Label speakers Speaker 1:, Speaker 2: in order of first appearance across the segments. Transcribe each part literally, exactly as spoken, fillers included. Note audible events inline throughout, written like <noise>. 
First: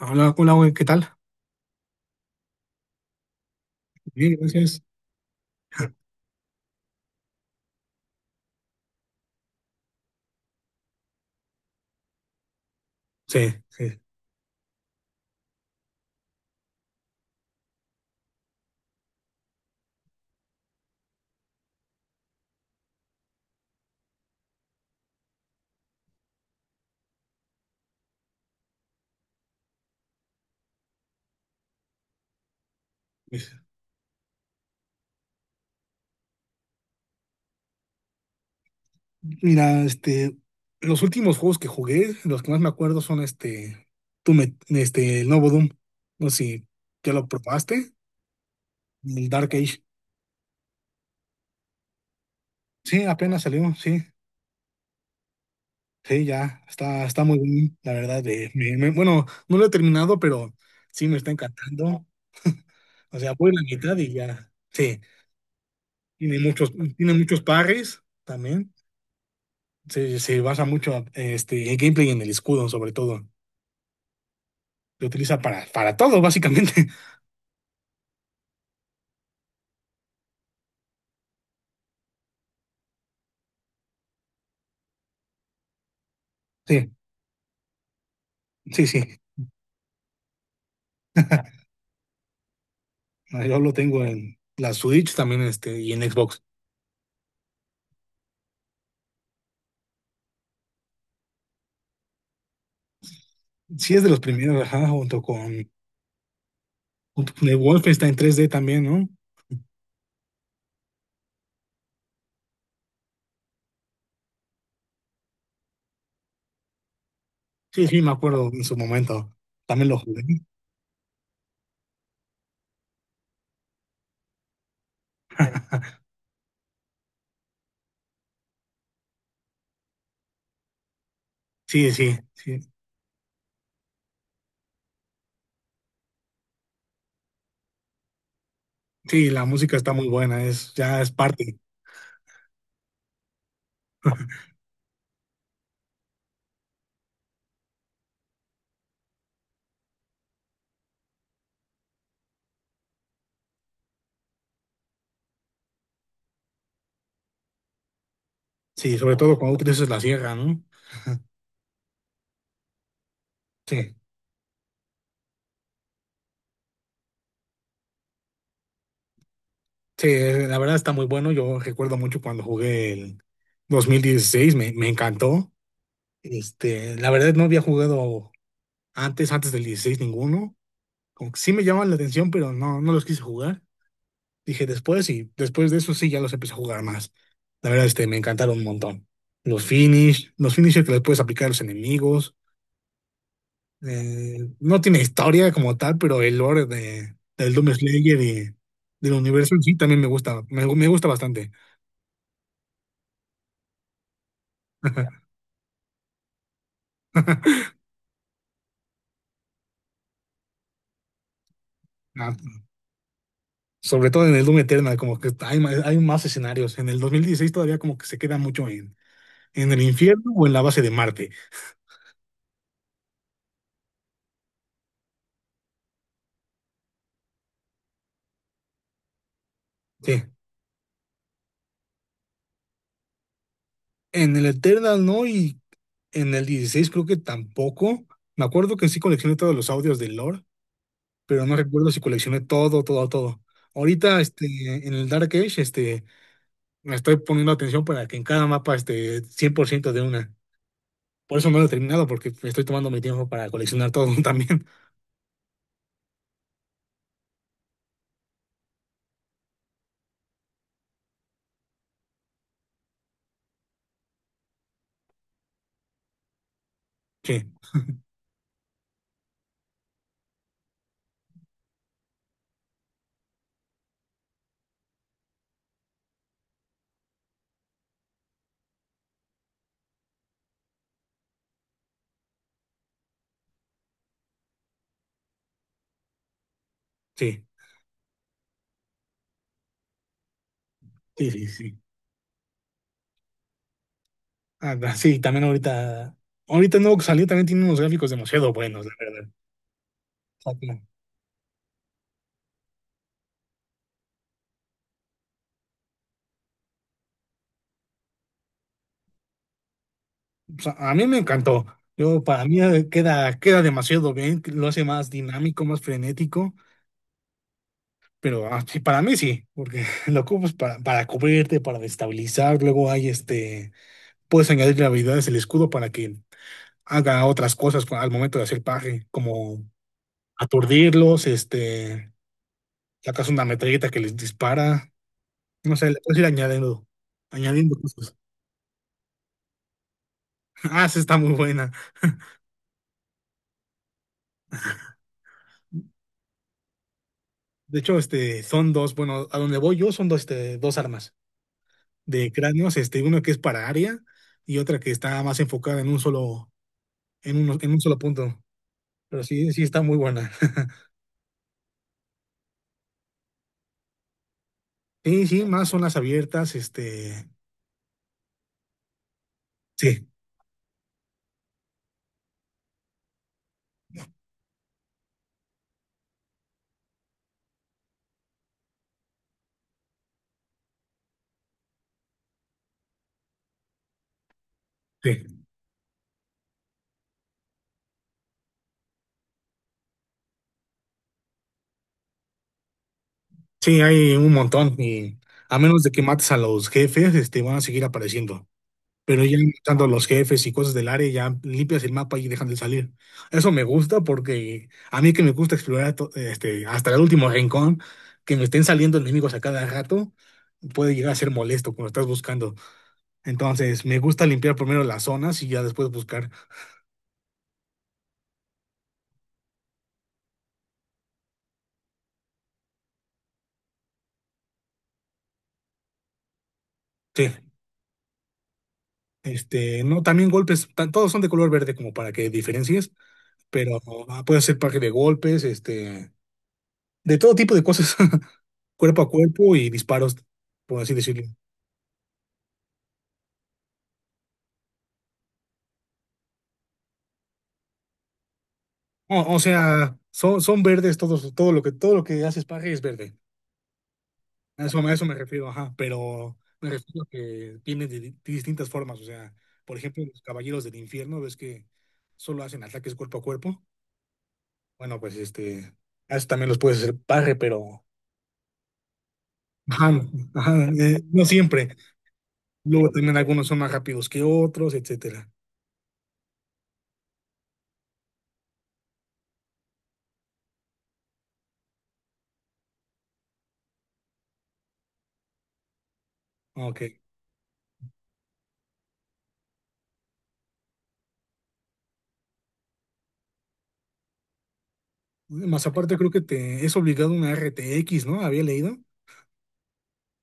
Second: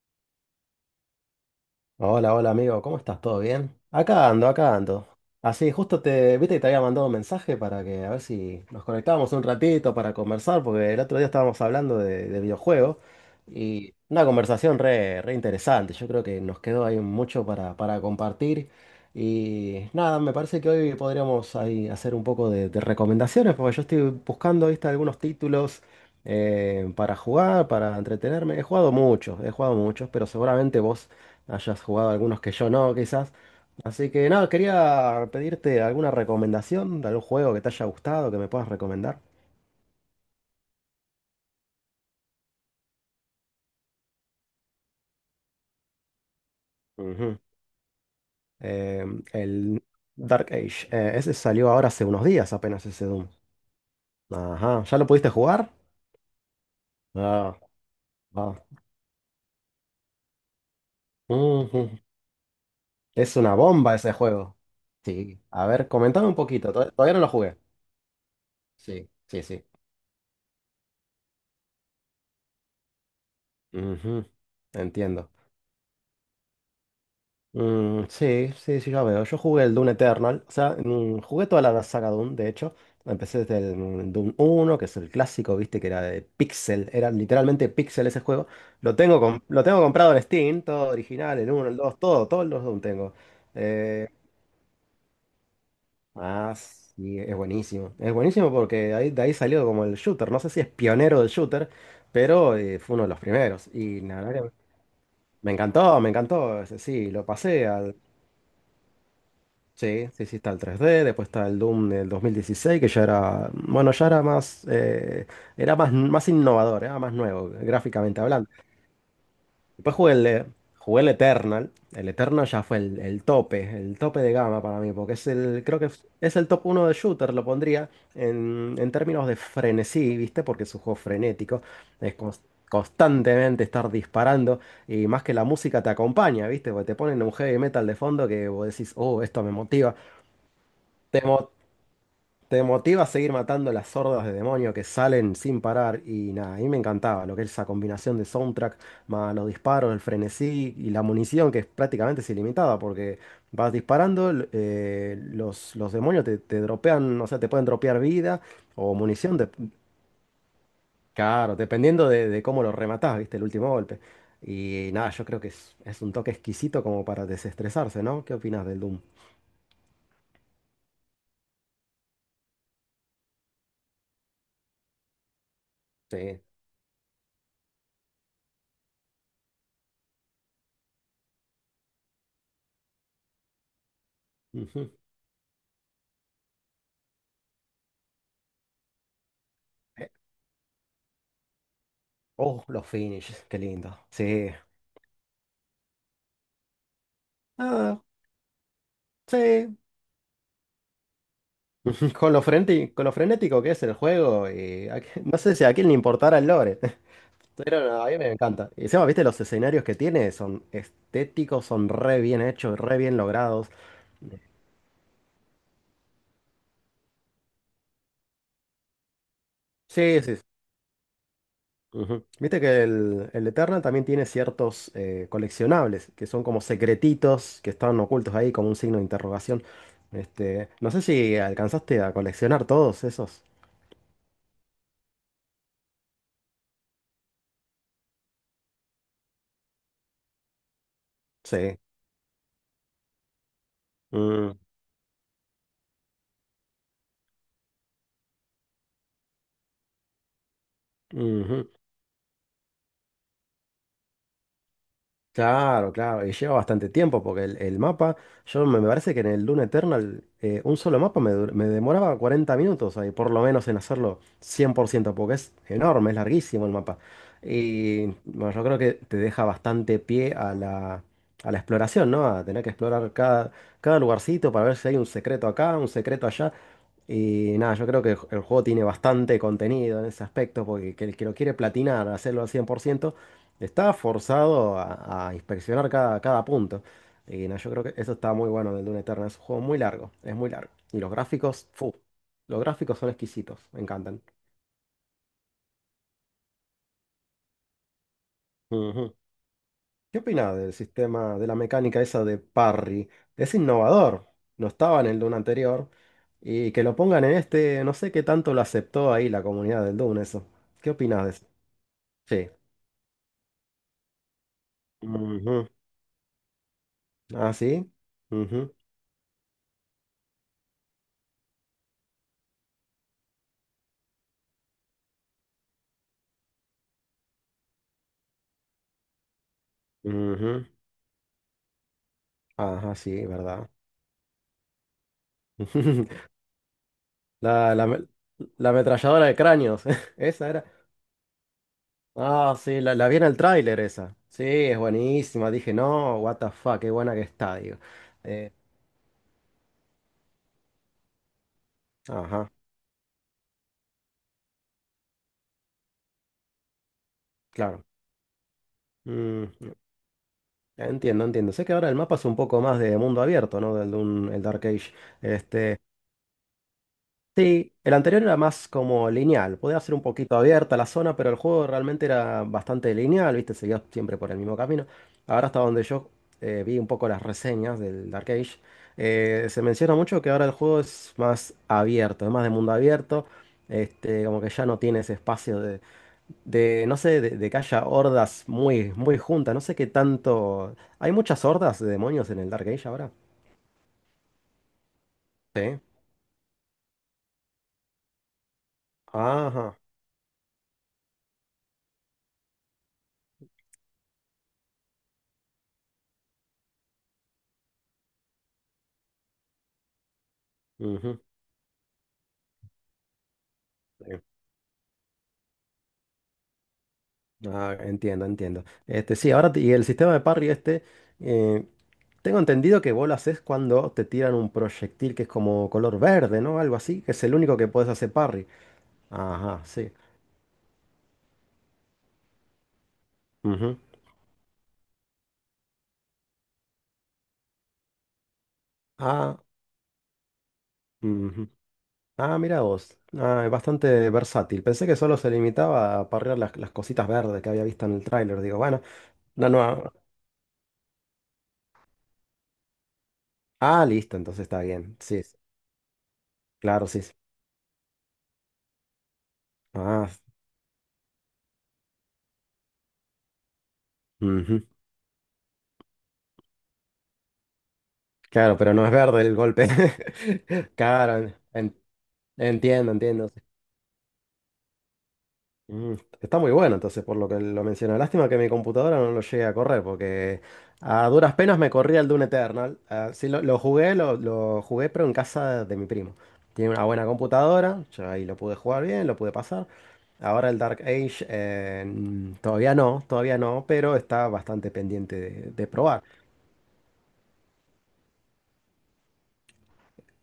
Speaker 1: Hola, hola, güey, ¿qué tal?
Speaker 2: Hola, hola amigo, ¿cómo estás? ¿Todo bien? Acá
Speaker 1: Bien,
Speaker 2: ando, acá
Speaker 1: gracias.
Speaker 2: ando. Así,
Speaker 1: <laughs>
Speaker 2: justo te, viste que te había mandado un mensaje para que a ver si nos conectábamos un ratito para conversar, porque el otro día estábamos hablando de, de videojuegos
Speaker 1: Sí,
Speaker 2: y
Speaker 1: sí.
Speaker 2: una conversación re, re interesante. Yo creo que nos quedó ahí mucho para, para compartir y nada, me parece que hoy podríamos ahí hacer un poco de, de recomendaciones, porque yo estoy buscando, viste, algunos títulos eh, para jugar, para entretenerme. He jugado muchos, he jugado muchos, pero seguramente vos hayas jugado algunos que yo no, quizás.
Speaker 1: sí.
Speaker 2: Así que nada, quería pedirte alguna recomendación de algún juego que te haya gustado, que me puedas recomendar.
Speaker 1: Mira, este, los últimos juegos que jugué, los que más me acuerdo son este, tú me, este, el nuevo Doom. No sé si ya lo
Speaker 2: Ujú.
Speaker 1: probaste,
Speaker 2: Eh,
Speaker 1: el Dark Age.
Speaker 2: el Dark Age, eh, ese salió ahora hace unos días apenas
Speaker 1: Sí,
Speaker 2: ese Doom.
Speaker 1: apenas salió, sí,
Speaker 2: Ajá, ¿ya lo pudiste jugar?
Speaker 1: sí, ya, está, está muy
Speaker 2: Ah,
Speaker 1: bien, la verdad. de-
Speaker 2: ah.
Speaker 1: me- me- bueno, no lo he terminado, pero sí me está
Speaker 2: Ujú.
Speaker 1: encantando. O sea,
Speaker 2: Es
Speaker 1: voy a
Speaker 2: una
Speaker 1: la
Speaker 2: bomba
Speaker 1: mitad y
Speaker 2: ese
Speaker 1: ya,
Speaker 2: juego.
Speaker 1: sí,
Speaker 2: Sí, a ver, comentame un
Speaker 1: tiene muchos,
Speaker 2: poquito, to-
Speaker 1: tiene
Speaker 2: todavía no lo
Speaker 1: muchos
Speaker 2: jugué.
Speaker 1: pares también.
Speaker 2: Sí, sí, sí.
Speaker 1: Se, se basa mucho este, el gameplay y en el escudo, sobre todo.
Speaker 2: Ujú.
Speaker 1: Se
Speaker 2: Entiendo.
Speaker 1: utiliza para, para todo, básicamente. <laughs>
Speaker 2: Mm, sí, sí, sí, ya veo. Yo jugué el Dune Eternal. O sea, mm, jugué toda la saga Dune, de hecho. Empecé desde el mm, Dune uno, que es el clásico, viste, que era de
Speaker 1: Sí,
Speaker 2: Pixel. Era literalmente Pixel ese juego.
Speaker 1: sí,
Speaker 2: Lo
Speaker 1: sí.
Speaker 2: tengo, com- lo tengo comprado en Steam, todo original, el uno, el dos, todo, todos los Dune tengo.
Speaker 1: Ah, yo lo tengo
Speaker 2: Eh,
Speaker 1: en la Switch también este, y en Xbox.
Speaker 2: ah, sí, es buenísimo. Es buenísimo porque ahí, de ahí salió como el shooter. No sé si es pionero del shooter, pero eh, fue uno de los primeros.
Speaker 1: Sí,
Speaker 2: Y
Speaker 1: es de los
Speaker 2: la verdad que
Speaker 1: primeros, ajá, junto
Speaker 2: me
Speaker 1: con,
Speaker 2: encantó, me encantó. Ese Sí, lo
Speaker 1: junto con el
Speaker 2: pasé.
Speaker 1: Wolfenstein tres d también, ¿no?
Speaker 2: Sí, sí, sí, está el tres D, después está el Doom del dos mil dieciséis, que ya era, bueno, ya era más, eh, era más, más innovador, era más nuevo,
Speaker 1: Sí, sí, me
Speaker 2: gráficamente
Speaker 1: acuerdo
Speaker 2: hablando.
Speaker 1: en su momento. También
Speaker 2: Después
Speaker 1: lo
Speaker 2: jugué
Speaker 1: jugué.
Speaker 2: el, eh, jugué el Eternal, el Eternal ya fue el, el tope, el tope de gama para mí, porque es el, creo que es
Speaker 1: <laughs>
Speaker 2: es el top uno de shooter, lo pondría en, en términos de frenesí, ¿viste? Porque es un juego frenético,
Speaker 1: Sí,
Speaker 2: es
Speaker 1: sí,
Speaker 2: cons-
Speaker 1: sí.
Speaker 2: constantemente estar disparando. Y más que la música te acompaña, ¿viste? Porque te ponen un heavy metal de fondo que vos decís, oh,
Speaker 1: Sí,
Speaker 2: esto
Speaker 1: la
Speaker 2: me
Speaker 1: música está
Speaker 2: motiva.
Speaker 1: muy buena, es, ya es parte.
Speaker 2: Te motiva a seguir matando las hordas de demonios que salen sin parar y nada, a mí me encantaba lo que es esa combinación de soundtrack, más los disparos, el frenesí y la munición que es prácticamente es ilimitada porque vas disparando, l- eh, los, los demonios te, te dropean, o sea, te pueden dropear vida o
Speaker 1: Sí, sobre todo
Speaker 2: munición, dep-
Speaker 1: cuando utilizas la sierra, ¿no?
Speaker 2: claro, dependiendo de, de cómo lo rematás, viste, el último
Speaker 1: Sí.
Speaker 2: golpe. Y nada, yo creo que es, es un toque exquisito como para desestresarse, ¿no? ¿Qué opinas del Doom?
Speaker 1: Sí, eh, la verdad está muy bueno. Yo recuerdo mucho cuando jugué el dos mil dieciséis, me, me encantó.
Speaker 2: Sí.
Speaker 1: Este, la verdad no había jugado antes, antes del dieciséis ninguno. Como que sí me llamaban la atención, pero no, no los quise jugar. Dije
Speaker 2: Ujú.
Speaker 1: después y después de eso sí ya los empecé a jugar más. La verdad, este, me encantaron un montón. Los
Speaker 2: Eh,
Speaker 1: finish, los finishers que les puedes aplicar a los enemigos.
Speaker 2: Oh, los finishes, qué lindo.
Speaker 1: Eh,
Speaker 2: Sí.
Speaker 1: no tiene historia como tal, pero el lore de, del Doom
Speaker 2: Ah,
Speaker 1: Slayer y del universo en sí
Speaker 2: sí.
Speaker 1: también me gusta, me, me gusta bastante.
Speaker 2: <laughs> Con lo frenti- con lo frenético que es el juego, y a que- <laughs> no sé si a quién le importara el lore. <laughs>
Speaker 1: <laughs>
Speaker 2: Pero no, a mí me encanta. Y encima, viste, los escenarios que tiene son estéticos, son re
Speaker 1: Ah,
Speaker 2: bien hechos, re bien logrados.
Speaker 1: sobre todo en el Doom Eternal, como que hay, ma- hay más escenarios. En el dos mil dieciséis todavía como que se queda mucho en, en el
Speaker 2: Sí,
Speaker 1: infierno
Speaker 2: sí. Sí.
Speaker 1: o en la base de Marte.
Speaker 2: Ujú. Viste que el, el Eternal también tiene ciertos eh, coleccionables, que son como secretitos que están ocultos ahí, como un signo de interrogación.
Speaker 1: Sí.
Speaker 2: Este, no sé si alcanzaste a coleccionar todos esos.
Speaker 1: En el Eternal no, y en el dieciséis creo que tampoco. Me acuerdo que sí coleccioné todos los audios del lore, pero no
Speaker 2: Sí.
Speaker 1: recuerdo si coleccioné todo, todo, todo. Ahorita, este,
Speaker 2: Mm,
Speaker 1: en el Dark Age, este, me estoy poniendo atención para que en cada mapa esté cien por ciento de una. Por eso
Speaker 2: ujú.
Speaker 1: no lo he terminado, porque me estoy tomando mi tiempo para coleccionar todo <laughs> también.
Speaker 2: Claro, claro, y lleva bastante tiempo porque el, el mapa, yo me, me parece que en el Dune Eternal eh, un solo mapa me, dur- me demoraba cuarenta minutos ahí, por lo menos en hacerlo cien por ciento porque es enorme, es larguísimo el mapa.
Speaker 1: Sí,
Speaker 2: Y bueno, yo creo que te deja bastante pie a la, a la exploración, ¿no? A tener que explorar cada, cada lugarcito para ver si hay un secreto acá, un secreto allá. Y nada, yo creo que el el juego tiene bastante contenido en ese aspecto, porque que el que lo quiere platinar, hacerlo al cien por ciento está forzado a, a inspeccionar cada, cada punto. Y
Speaker 1: sí,
Speaker 2: nada, yo creo que eso está muy bueno del Dune Eternal. Es un juego muy largo, es muy largo. Y los
Speaker 1: sí, sí,
Speaker 2: gráficos,
Speaker 1: sí.
Speaker 2: fu, los gráficos son exquisitos, me encantan.
Speaker 1: Ah, da- sí, también ahorita, ahorita nuevo que salió también tiene unos gráficos demasiado buenos, la
Speaker 2: Ujú.
Speaker 1: verdad.
Speaker 2: ¿Qué
Speaker 1: O
Speaker 2: opinas
Speaker 1: sea,
Speaker 2: del
Speaker 1: como-
Speaker 2: sistema, de la mecánica esa de parry? Es innovador, no estaba en el Dune anterior. Y que lo pongan en este, no sé qué tanto lo aceptó ahí la comunidad del Dune, eso.
Speaker 1: o sea,
Speaker 2: ¿Qué
Speaker 1: a mí me
Speaker 2: opinas?
Speaker 1: encantó. Yo, para
Speaker 2: Sí.
Speaker 1: mí eh, queda, queda demasiado bien, lo hace más
Speaker 2: Ujú.
Speaker 1: dinámico, más frenético,
Speaker 2: Ah, sí.
Speaker 1: pero ah,
Speaker 2: Ujú.
Speaker 1: sí, para mí sí, porque <laughs> lo ocupas para, para cubrirte, para destabilizar, luego hay este, puedes añadirle habilidades el escudo para que haga otras cosas cu- al momento de hacer paje, como
Speaker 2: Ujú.
Speaker 1: aturdirlos, este,
Speaker 2: Ajá, sí,
Speaker 1: sacas una
Speaker 2: verdad.
Speaker 1: metralleta que les dispara, no sé, le puedes ir
Speaker 2: <laughs>
Speaker 1: añadiendo,
Speaker 2: La,
Speaker 1: añadiendo
Speaker 2: la, me-
Speaker 1: cosas.
Speaker 2: la ametralladora de cráneos. <laughs> Esa era.
Speaker 1: Ah, esa está muy buena.
Speaker 2: Ah, sí, la, la vi en el tráiler esa. Sí, es buenísima. Dije, no, what the fuck, qué buena que está, digo.
Speaker 1: De hecho, este,
Speaker 2: Eh,
Speaker 1: son dos, bueno, a donde voy yo son dos, este, dos armas de
Speaker 2: ajá,
Speaker 1: cráneos, este, uno que es para área y otra que está más enfocada en un solo, en un, en un
Speaker 2: claro.
Speaker 1: solo punto. Pero sí, sí
Speaker 2: Mm,
Speaker 1: está muy buena. <laughs>
Speaker 2: entiendo, entiendo. Sé que ahora el mapa es un poco más de mundo abierto, ¿no? Del Doom- el Dark Age.
Speaker 1: Sí, sí, más
Speaker 2: Este.
Speaker 1: zonas abiertas, este,
Speaker 2: Sí, el anterior era más como lineal, podía ser un
Speaker 1: sí,
Speaker 2: poquito abierta la zona, pero el juego realmente era bastante lineal, ¿viste? Seguía siempre por el mismo camino. Ahora hasta donde yo eh, vi un poco las reseñas del Dark Age, eh, se menciona mucho que ahora el juego es más abierto, es más de mundo abierto, este, como que ya no tiene ese
Speaker 1: sí.
Speaker 2: espacio de, de no sé, de, de que haya hordas muy, muy juntas, no sé qué tanto... ¿Hay muchas hordas de demonios en el Dark Age ahora?
Speaker 1: Sí, hay un montón y a
Speaker 2: Sí.
Speaker 1: menos de que mates a los jefes, este, van a seguir apareciendo. Pero ya
Speaker 2: Ajá.
Speaker 1: matando a los jefes y cosas del área, ya limpias el mapa y dejan de salir. Eso me gusta porque a mí que me gusta explorar to- este, hasta el último rincón, que me estén saliendo enemigos a cada rato, puede llegar a
Speaker 2: Ujú,
Speaker 1: ser molesto cuando estás buscando. Entonces, me
Speaker 2: sí.
Speaker 1: gusta limpiar primero las zonas y ya después buscar.
Speaker 2: Ah, entiendo, entiendo. Este, sí, ahora te- y el sistema de parry este, eh, tengo entendido que vos lo haces cuando te tiran un proyectil que es como color verde, ¿no? Algo así, que es
Speaker 1: Sí,
Speaker 2: el único que podés hacer parry. Ajá,
Speaker 1: este,
Speaker 2: sí.
Speaker 1: no, también golpes, ta- todos son de color verde como para que diferencies,
Speaker 2: Ujú.
Speaker 1: pero ah, puede ser parque de golpes, este, de todo tipo de cosas, <laughs> cuerpo a
Speaker 2: Ah,
Speaker 1: cuerpo y disparos, por así decirlo.
Speaker 2: ujú. Ah, mira vos. Ah, es bastante versátil. Pensé que solo se limitaba a parrear las, las cositas verdes que había visto en el tráiler. Digo, bueno,
Speaker 1: O, o
Speaker 2: no, no.
Speaker 1: sea, son, son verdes todos, todo lo que, todo lo que hace Spage es verde.
Speaker 2: Ah, listo, entonces está
Speaker 1: A eso, a
Speaker 2: bien.
Speaker 1: eso me
Speaker 2: Sí, sí.
Speaker 1: refiero, ajá. Pero me
Speaker 2: Claro,
Speaker 1: refiero
Speaker 2: sí.
Speaker 1: a
Speaker 2: Sí.
Speaker 1: que vienen de, di- distintas formas. O sea, por ejemplo,
Speaker 2: Ah,
Speaker 1: los caballeros del infierno, ves que solo hacen ataques cuerpo a cuerpo.
Speaker 2: ujú.
Speaker 1: Bueno, pues este, a eso también los puedes hacer parre, pero
Speaker 2: Claro, pero no es verde el golpe.
Speaker 1: ajá, ajá,
Speaker 2: <laughs>
Speaker 1: eh, no
Speaker 2: Claro,
Speaker 1: siempre.
Speaker 2: en-
Speaker 1: Luego
Speaker 2: entiendo,
Speaker 1: también
Speaker 2: entiendo. Sí.
Speaker 1: algunos son más rápidos que otros, etcétera.
Speaker 2: Mm, está muy bueno, entonces, por lo que lo menciona. Lástima que mi computadora no lo llegue a correr, porque a duras penas me corría el Doom Eternal. Ah, sí, lo, lo jugué, lo, lo jugué, pero en casa de mi primo. Tiene una
Speaker 1: Ok.
Speaker 2: buena computadora, yo ahí lo pude jugar bien, lo pude pasar. Ahora el Dark Age, eh, mm, todavía no, todavía no, pero está bastante pendiente de,
Speaker 1: Más
Speaker 2: de
Speaker 1: aparte,
Speaker 2: probar.
Speaker 1: creo que te es obligado una R T X, ¿no? Había leído.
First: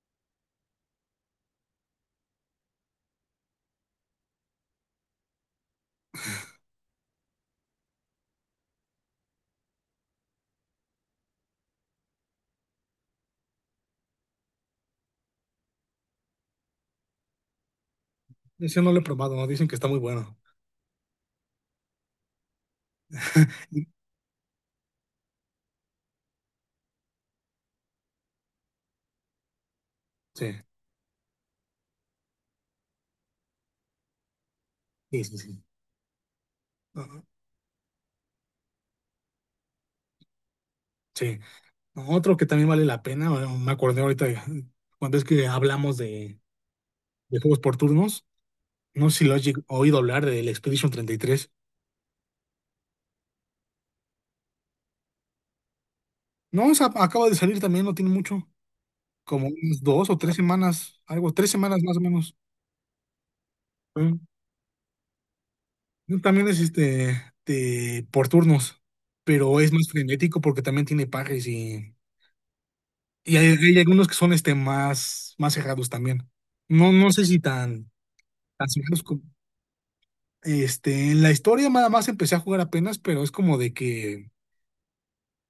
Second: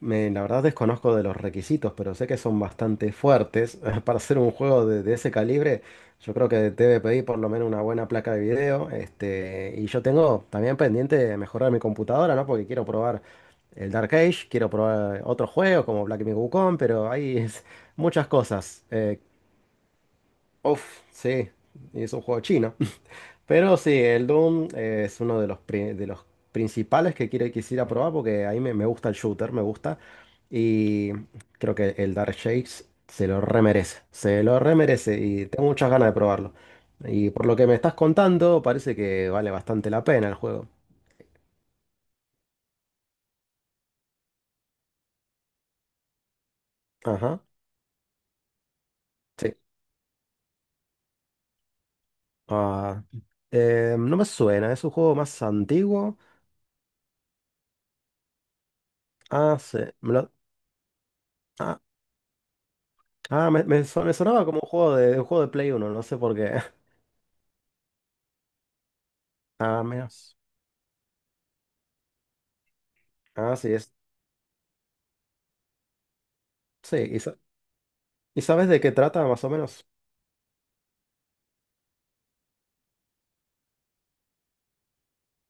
Speaker 2: Me- la verdad desconozco de los requisitos, pero sé que son bastante fuertes. <laughs> Para hacer un juego de, de ese calibre, yo creo que debe pedir por lo menos una buena placa de video. Este, y yo tengo también pendiente de mejorar mi computadora, ¿no? Porque quiero probar el Dark Age, quiero probar otros juegos como Black Myth Wukong, pero hay <laughs> es- muchas
Speaker 1: Ese
Speaker 2: cosas.
Speaker 1: no lo he
Speaker 2: Eh,
Speaker 1: probado, ¿no? Dicen que está muy bueno.
Speaker 2: uf, sí, y es un juego chino.
Speaker 1: <laughs>
Speaker 2: Pero sí, el Doom eh, es uno de los, pri- de los principales que quiere, quisiera probar porque ahí me, me gusta el shooter, me gusta.
Speaker 1: Sí.
Speaker 2: Y creo que el Dark Shakes se lo remerece, se lo remerece
Speaker 1: Sí, sí,
Speaker 2: y
Speaker 1: sí.
Speaker 2: tengo muchas ganas de probarlo.
Speaker 1: Ajá.
Speaker 2: Y por lo que me estás contando, parece que vale bastante la pena el juego.
Speaker 1: Sí. No, otro que también vale la pena, bueno, me acordé ahorita de- cuando es que hablamos de, de
Speaker 2: Ajá,
Speaker 1: juegos por turnos. No sé si lo has
Speaker 2: sí.
Speaker 1: lleg- oído hablar del Expedition treinta y tres.
Speaker 2: Ah, eh, no me suena, es un juego más antiguo.
Speaker 1: No, o sea, acaba de salir también, no tiene mucho. Como
Speaker 2: Ah, sí.
Speaker 1: unas dos
Speaker 2: Me
Speaker 1: o
Speaker 2: lo-
Speaker 1: tres semanas, algo, tres
Speaker 2: ah,
Speaker 1: semanas más o menos.
Speaker 2: ah, me, me son- me
Speaker 1: Mm.
Speaker 2: sonaba como un juego de, de un juego de Play uno no sé por
Speaker 1: También
Speaker 2: qué.
Speaker 1: es
Speaker 2: <laughs>
Speaker 1: este de, por turnos, pero es
Speaker 2: Ah,
Speaker 1: más
Speaker 2: menos.
Speaker 1: frenético porque también tiene pares y, y hay,
Speaker 2: Ah, sí,
Speaker 1: hay
Speaker 2: es.
Speaker 1: algunos que son este más, más cerrados también. No,
Speaker 2: Sí,
Speaker 1: no
Speaker 2: y,
Speaker 1: sé
Speaker 2: sa-
Speaker 1: si tan,
Speaker 2: ¿y sabes
Speaker 1: tan
Speaker 2: de qué
Speaker 1: cerrados.
Speaker 2: trata más o menos?
Speaker 1: Este, en la historia nada más empecé a jugar apenas, pero es como de que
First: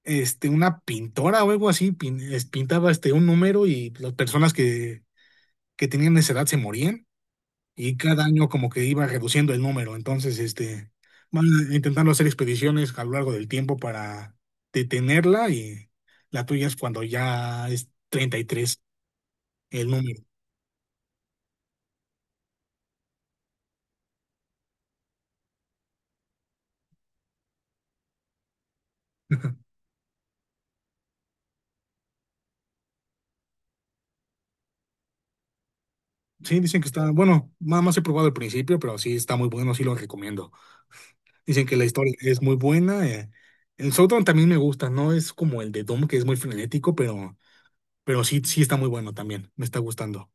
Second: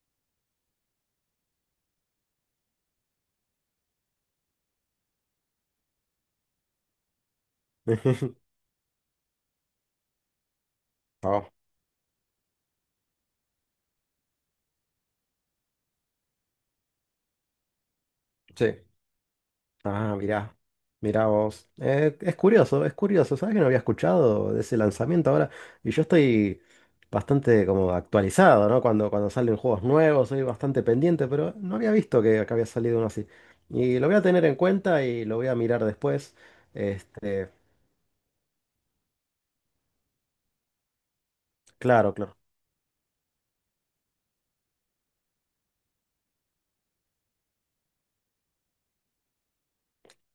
Speaker 1: este, una pintora o algo así pin- es- pintaba este, un número y las personas que, que tenían esa edad se morían y cada año
Speaker 2: <laughs>
Speaker 1: como que iba reduciendo el número. Entonces, este, van
Speaker 2: Oh,
Speaker 1: intentando hacer expediciones a lo largo del tiempo para detenerla y la tuya es cuando ya es treinta y
Speaker 2: sí.
Speaker 1: tres el
Speaker 2: Ah,
Speaker 1: número.
Speaker 2: mirá. Mirá vos. Eh, es curioso, es curioso. ¿Sabes que no había escuchado de ese lanzamiento ahora? Y yo estoy bastante como actualizado, ¿no? Cuando, cuando salen juegos
Speaker 1: <laughs>
Speaker 2: nuevos, soy bastante pendiente, pero no había visto que, que había salido uno así. Y lo voy a tener en cuenta y lo voy a mirar después.
Speaker 1: Sí, dicen que está,
Speaker 2: Este,
Speaker 1: bueno, nada más he probado al principio, pero sí está muy bueno, sí lo recomiendo. Dicen que la historia
Speaker 2: claro, claro.
Speaker 1: es muy buena. eh. El Showdown también me gusta, no es como el de Doom, que es muy frenético, pero, pero sí, sí está muy bueno también. Me está gustando.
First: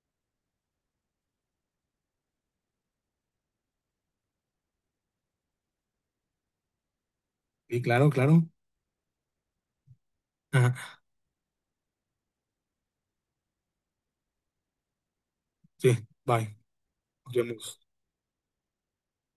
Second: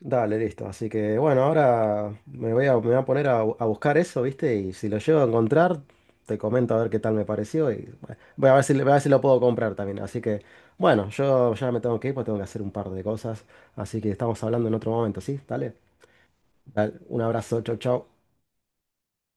Speaker 2: Dale, listo. Así que bueno, ahora me voy a, me voy a poner a, bu- a buscar eso, ¿viste? Y si lo llego a encontrar, te comento a ver qué tal me pareció.
Speaker 1: Sí,
Speaker 2: Y
Speaker 1: claro,
Speaker 2: bueno,
Speaker 1: claro.
Speaker 2: voy a ver si, voy a ver si lo puedo comprar también. Así que
Speaker 1: Ajá,
Speaker 2: bueno, yo ya me tengo que ir porque tengo que hacer un par de cosas. Así que estamos hablando en otro momento, ¿sí? Dale.
Speaker 1: sí, bye.
Speaker 2: Dale, un
Speaker 1: Nos
Speaker 2: abrazo, chau,
Speaker 1: vemos.
Speaker 2: chau.